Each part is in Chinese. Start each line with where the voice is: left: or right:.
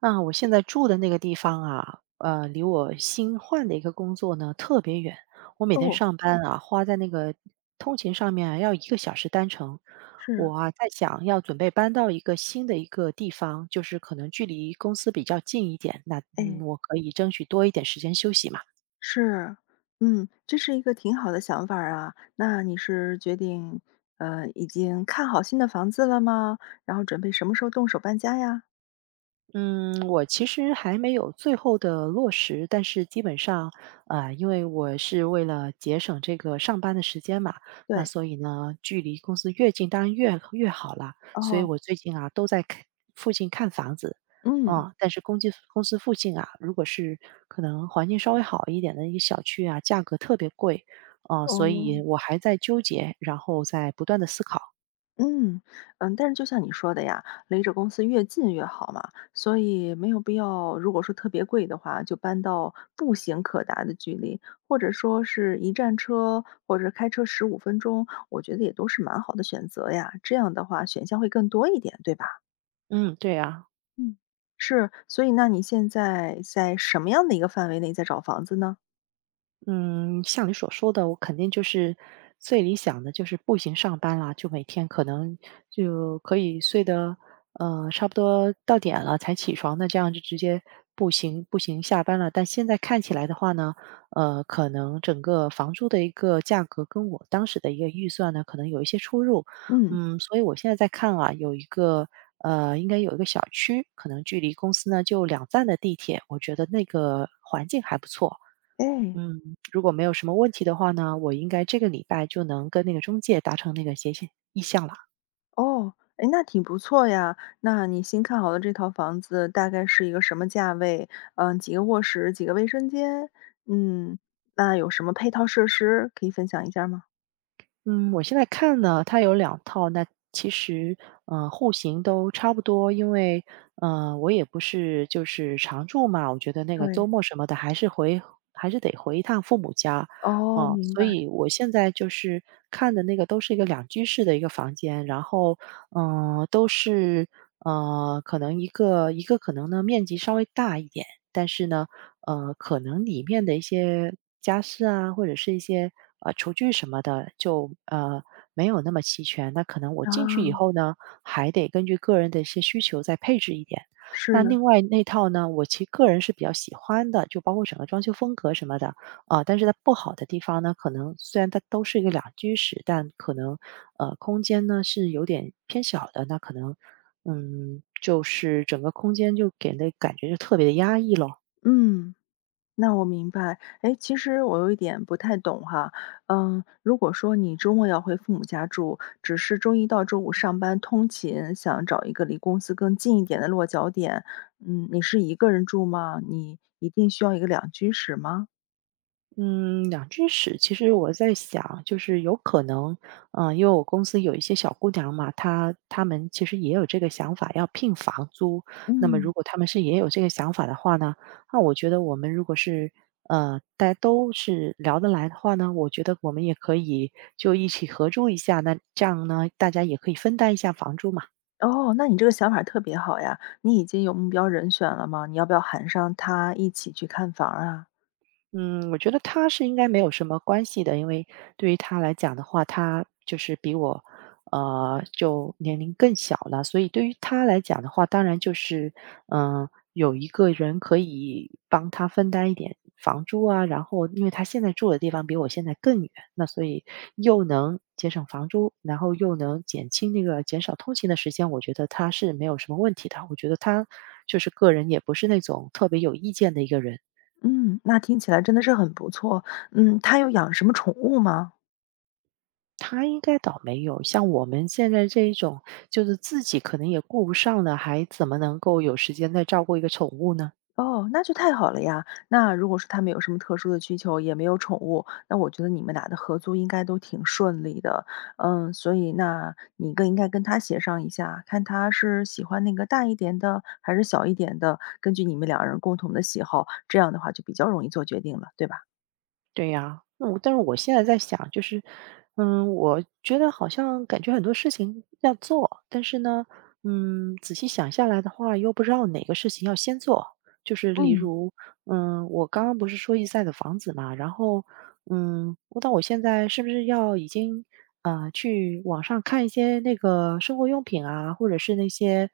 right: 那我现在住的那个地方啊，离我新换的一个工作呢特别远。我每天
left: 哦，
right: 上班啊，花在那个通勤上面啊，要一个小时单程。我
left: 是，
right: 啊在想要准备搬到一个新的一个地方，就是可能距离公司比较近一点，那
left: 哎，
right: 我可以争取多一点时间休息嘛。
left: 是，嗯，这是一个挺好的想法儿啊。那你是决定，已经看好新的房子了吗？然后准备什么时候动手搬家呀？
right: 嗯，我其实还没有最后的落实，但是基本上，啊，因为我是为了节省这个上班的时间嘛，那
left: 对，
right: 所以呢，距离公司越近当然越好了。所以
left: 哦，
right: 我最近啊都在看附近看房子，
left: 嗯，
right: 嗯，但是公司附近啊，如果是可能环境稍微好一点的一个小区啊，价格特别贵，哦、所
left: 哦。
right: 以我还在纠结，然后在不断的思考。
left: 嗯，嗯，但是就像你说的呀，离着公司越近越好嘛，所以没有必要，如果说特别贵的话，就搬到步行可达的距离，或者说是一站车，或者开车15分钟，我觉得也都是蛮好的选择呀。这样的话，选项会更多一点，对吧？
right: 嗯，对啊。
left: 嗯，是，所以那你现在在什么样的一个范围内在找房子呢？
right: 嗯，像你所说的，我肯定就是最理想的就是步行上班啦，就每天可能就可以睡得差不多到点了才起床，那这样就直接步行下班了。但现在看起来的话呢，可能整个房租的一个价格跟我当时的一个预算呢，可能有一些出入。
left: 嗯，
right: 嗯，所以我现在在看啊，有一个。应该有一个小区，可能距离公司呢就两站的地铁，我觉得那个环境还不错，
left: 哎。
right: 嗯，如果没有什么问题的话呢，我应该这个礼拜就能跟那个中介达成那个协议意向了。
left: 哦，哎，那挺不错呀。那你新看好的这套房子大概是一个什么价位？嗯，几个卧室，几个卫生间？嗯，那有什么配套设施可以分享一下吗？
right: 嗯，我现在看呢，它有两套，那其实，户型都差不多。因为，我也不是就是常住嘛，我觉得那个周
left: 对，
right: 末什么的还是回还是得回一趟父母家。
left: 哦，
right: 哦，
left: 明
right: 所
left: 白，
right: 以我现在就是看的那个都是一个两居室的一个房间，然后，嗯，都是，可能一个可能呢面积稍微大一点，但是呢，可能里面的一些家饰啊，或者是一些厨具什么的，就没有那么齐全。那可能我进去以
left: 啊，
right: 后呢，还得根据个人的一些需求再配置一点。那
left: 是，
right: 另外那套呢，我其实个人是比较喜欢的，就包括整个装修风格什么的啊、但是它不好的地方呢，可能虽然它都是一个两居室，但可能空间呢是有点偏小的，那可能就是整个空间就给人的感觉就特别的压抑咯。
left: 嗯。那我明白。哎，其实我有一点不太懂哈，嗯，如果说你周末要回父母家住，只是周一到周五上班通勤，想找一个离公司更近一点的落脚点，嗯，你是一个人住吗？你一定需要一个两居室吗？
right: 嗯，两件事，其实我在想，就是有可能，嗯、因为我公司有一些小姑娘嘛，她们其实也有这个想法，要聘房租。那么，如
left: 嗯。
right: 果她们是也有这个想法的话呢，那我觉得我们如果是大家都是聊得来的话呢，我觉得我们也可以就一起合租一下。那这样呢，大家也可以分担一下房租嘛。
left: 哦，那你这个想法特别好呀，你已经有目标人选了吗？你要不要喊上他一起去看房啊？
right: 嗯，我觉得他是应该没有什么关系的，因为对于他来讲的话，他就是比我，就年龄更小了，所以对于他来讲的话，当然就是，嗯、有一个人可以帮他分担一点房租啊，然后因为他现在住的地方比我现在更远，那所以又能节省房租，然后又能减轻那个减少通勤的时间，我觉得他是没有什么问题的，我觉得他就是个人也不是那种特别有意见的一个人。
left: 嗯，那听起来真的是很不错。嗯，他有养什么宠物吗？
right: 他应该倒没有，像我们现在这一种，就是自己可能也顾不上的，还怎么能够有时间再照顾一个宠物呢？
left: 哦，那就太好了呀。那如果说他们有什么特殊的需求，也没有宠物，那我觉得你们俩的合租应该都挺顺利的。嗯，所以那你更应该跟他协商一下，看他是喜欢那个大一点的还是小一点的，根据你们两人共同的喜好，这样的话就比较容易做决定了，对吧？
right: 对呀，那我但是我现在在想，就是，嗯，我觉得好像感觉很多事情要做，但是呢，嗯，仔细想下来的话，又不知道哪个事情要先做。就是例
left: 嗯，
right: 如，嗯，我刚刚不是说一再的房子嘛，然后，嗯，我到我现在是不是要已经，去网上看一些那个生活用品啊，或者是那些，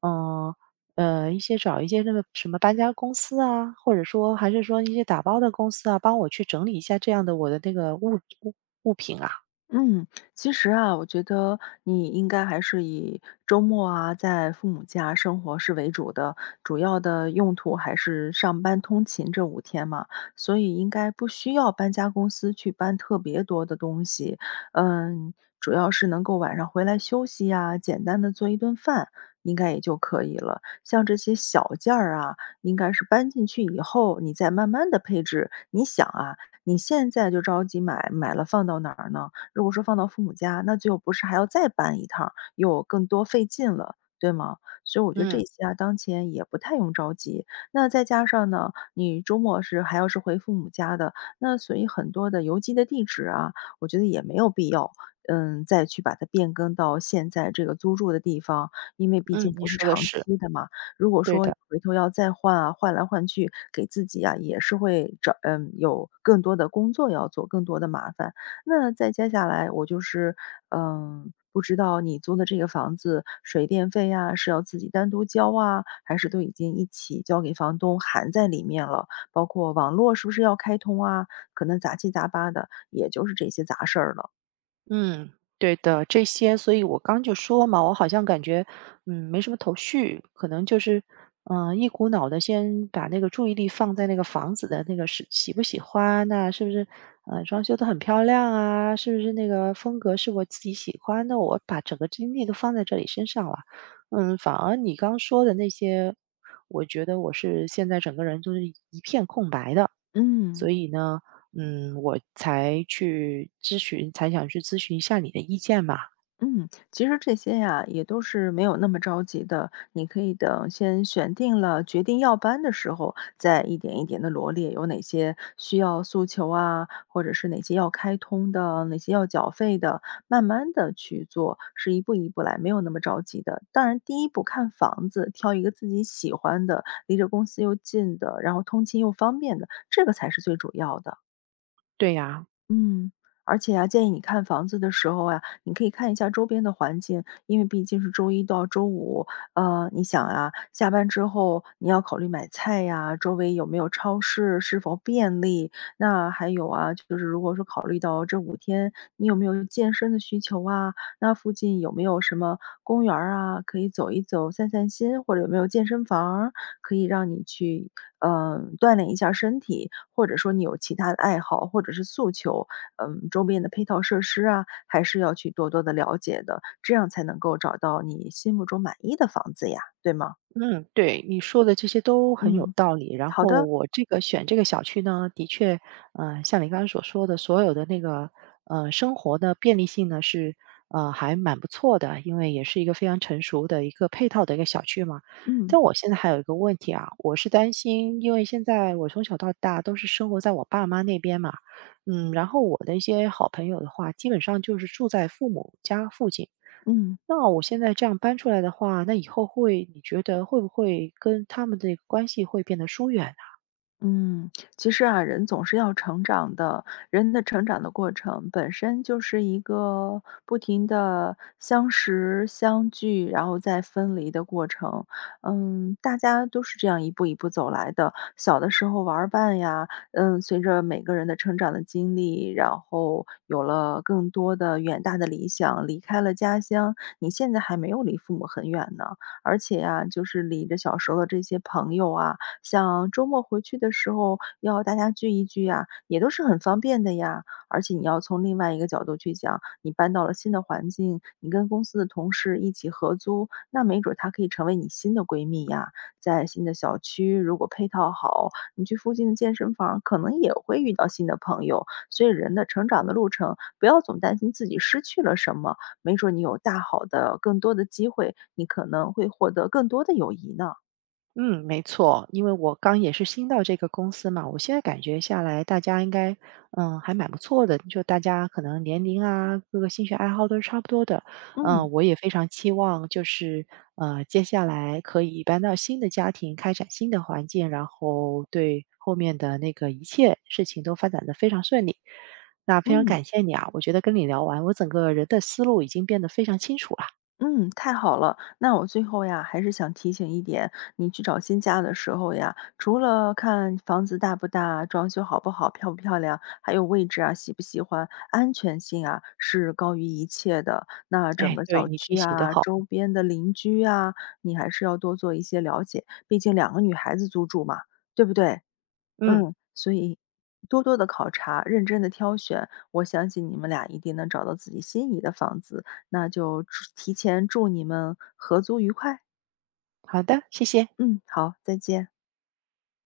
right: 嗯、一些找一些那个什么搬家公司啊，或者说还是说一些打包的公司啊，帮我去整理一下这样的我的那个物品啊。
left: 嗯，其实啊，我觉得你应该还是以周末啊，在父母家生活是为主的，主要的用途还是上班通勤这五天嘛，所以应该不需要搬家公司去搬特别多的东西。嗯，主要是能够晚上回来休息呀，简单的做一顿饭，应该也就可以了。像这些小件儿啊，应该是搬进去以后，你再慢慢的配置。你想啊，你现在就着急买，买了放到哪儿呢？如果说放到父母家，那就不是还要再搬一趟，又更多费劲了，对吗？所以我觉得这
right: 嗯，
left: 些啊，当前也不太用着急。那再加上呢，你周末是还要是回父母家的，那所以很多的邮寄的地址啊，我觉得也没有必要，嗯，再去把它变更到现在这个租住的地方，因为毕
right: 嗯，
left: 竟
right: 你
left: 不是
right: 说的
left: 长
right: 是，
left: 期的嘛。如果
right: 对
left: 说你
right: 的。
left: 回头要再换啊，换来换去，给自己啊也是会找有更多的工作要做，更多的麻烦。那再接下来我就是，嗯，不知道你租的这个房子，水电费啊，是要自己单独交啊，还是都已经一起交给房东含在里面了？包括网络是不是要开通啊？可能杂七杂八的，也就是这些杂事儿了。
right: 嗯，对的，这些，所以我刚就说嘛，我好像感觉，嗯，没什么头绪，可能就是，嗯、一股脑的先把那个注意力放在那个房子的那个是喜不喜欢呐、是不是，装修的很漂亮啊，是不是那个风格是我自己喜欢的，我把整个精力都放在这里身上了，嗯，反而你刚说的那些，我觉得我是现在整个人就是一片空白的，
left: 嗯。
right: 所以呢，嗯，我才想去咨询一下你的意见嘛。
left: 嗯，其实这些呀，也都是没有那么着急的。你可以等先选定了决定要搬的时候，再一点一点的罗列有哪些需要诉求啊，或者是哪些要开通的，哪些要缴费的，慢慢的去做，是一步一步来，没有那么着急的。当然，第一步看房子，挑一个自己喜欢的，离着公司又近的，然后通勤又方便的，这个才是最主要的。
right: 对呀。
left: 嗯，而且啊，建议你看房子的时候啊，你可以看一下周边的环境，因为毕竟是周一到周五，你想啊，下班之后你要考虑买菜呀，周围有没有超市，是否便利？那还有啊，就是如果说考虑到这五天你有没有健身的需求啊，那附近有没有什么公园儿啊，可以走一走、散散心，或者有没有健身房儿可以让你去，嗯，锻炼一下身体，或者说你有其他的爱好或者是诉求，嗯，周边的配套设施啊，还是要去多多的了解的，这样才能够找到你心目中满意的房子呀，对吗？
right: 嗯，对，你说的这些都很有
left: 嗯，
right: 道理。然
left: 好
right: 后
left: 的，
right: 我这个选这个小区呢，的确，像你刚刚所说的，所有的那个生活的便利性呢是还蛮不错的，因为也是一个非常成熟的一个配套的一个小区嘛。
left: 嗯，
right: 但我现在还有一个问题啊，我是担心，因为现在我从小到大都是生活在我爸妈那边嘛，嗯，然后我的一些好朋友的话，基本上就是住在父母家附近。
left: 嗯。
right: 那我现在这样搬出来的话，那以后会你觉得会不会跟他们的关系会变得疏远？
left: 嗯，其实啊，人总是要成长的，人的成长的过程本身就是一个不停的相识、相聚，然后再分离的过程。嗯，大家都是这样一步一步走来的。小的时候玩儿伴呀，嗯，随着每个人的成长的经历，然后有了更多的远大的理想，离开了家乡。你现在还没有离父母很远呢，而且呀、就是离着小时候的这些朋友啊，像周末回去的时候要大家聚一聚呀，也都是很方便的呀。而且你要从另外一个角度去讲，你搬到了新的环境，你跟公司的同事一起合租，那没准儿她可以成为你新的闺蜜呀。在新的小区，如果配套好，你去附近的健身房可能也会遇到新的朋友。所以人的成长的路程，不要总担心自己失去了什么，没准儿你有大好的更多的机会，你可能会获得更多的友谊呢。
right: 嗯，没错，因为我刚也是新到这个公司嘛，我现在感觉下来，大家应该，嗯，还蛮不错的。就大家可能年龄啊，各个兴趣爱好都是差不多的。嗯，
left: 嗯
right: 我也非常期望，就是接下来可以搬到新的家庭，开展新的环境，然后对后面的那个一切事情都发展的非常顺利。那非常
left: 嗯。
right: 感谢你啊，我觉得跟你聊完，我整个人的思路已经变得非常清楚了。
left: 嗯，太好了。那我最后呀，还是想提醒一点，你去找新家的时候呀，除了看房子大不大、装修好不好、漂不漂亮，还有位置啊、喜不喜欢、安全性啊，是高于一切的。那整
right: 哎，
left: 个
right: 对
left: 小
right: 你提
left: 区
right: 醒的
left: 啊、
right: 好，
left: 周边的邻居啊，你还是要多做一些了解，毕竟两个女孩子租住嘛，对不对？
right: 嗯，
left: 嗯，所以多多的考察，认真的挑选，我相信你们俩一定能找到自己心仪的房子，那就祝提前祝你们合租愉快。
right: 好的，谢谢。
left: 嗯，好，再见。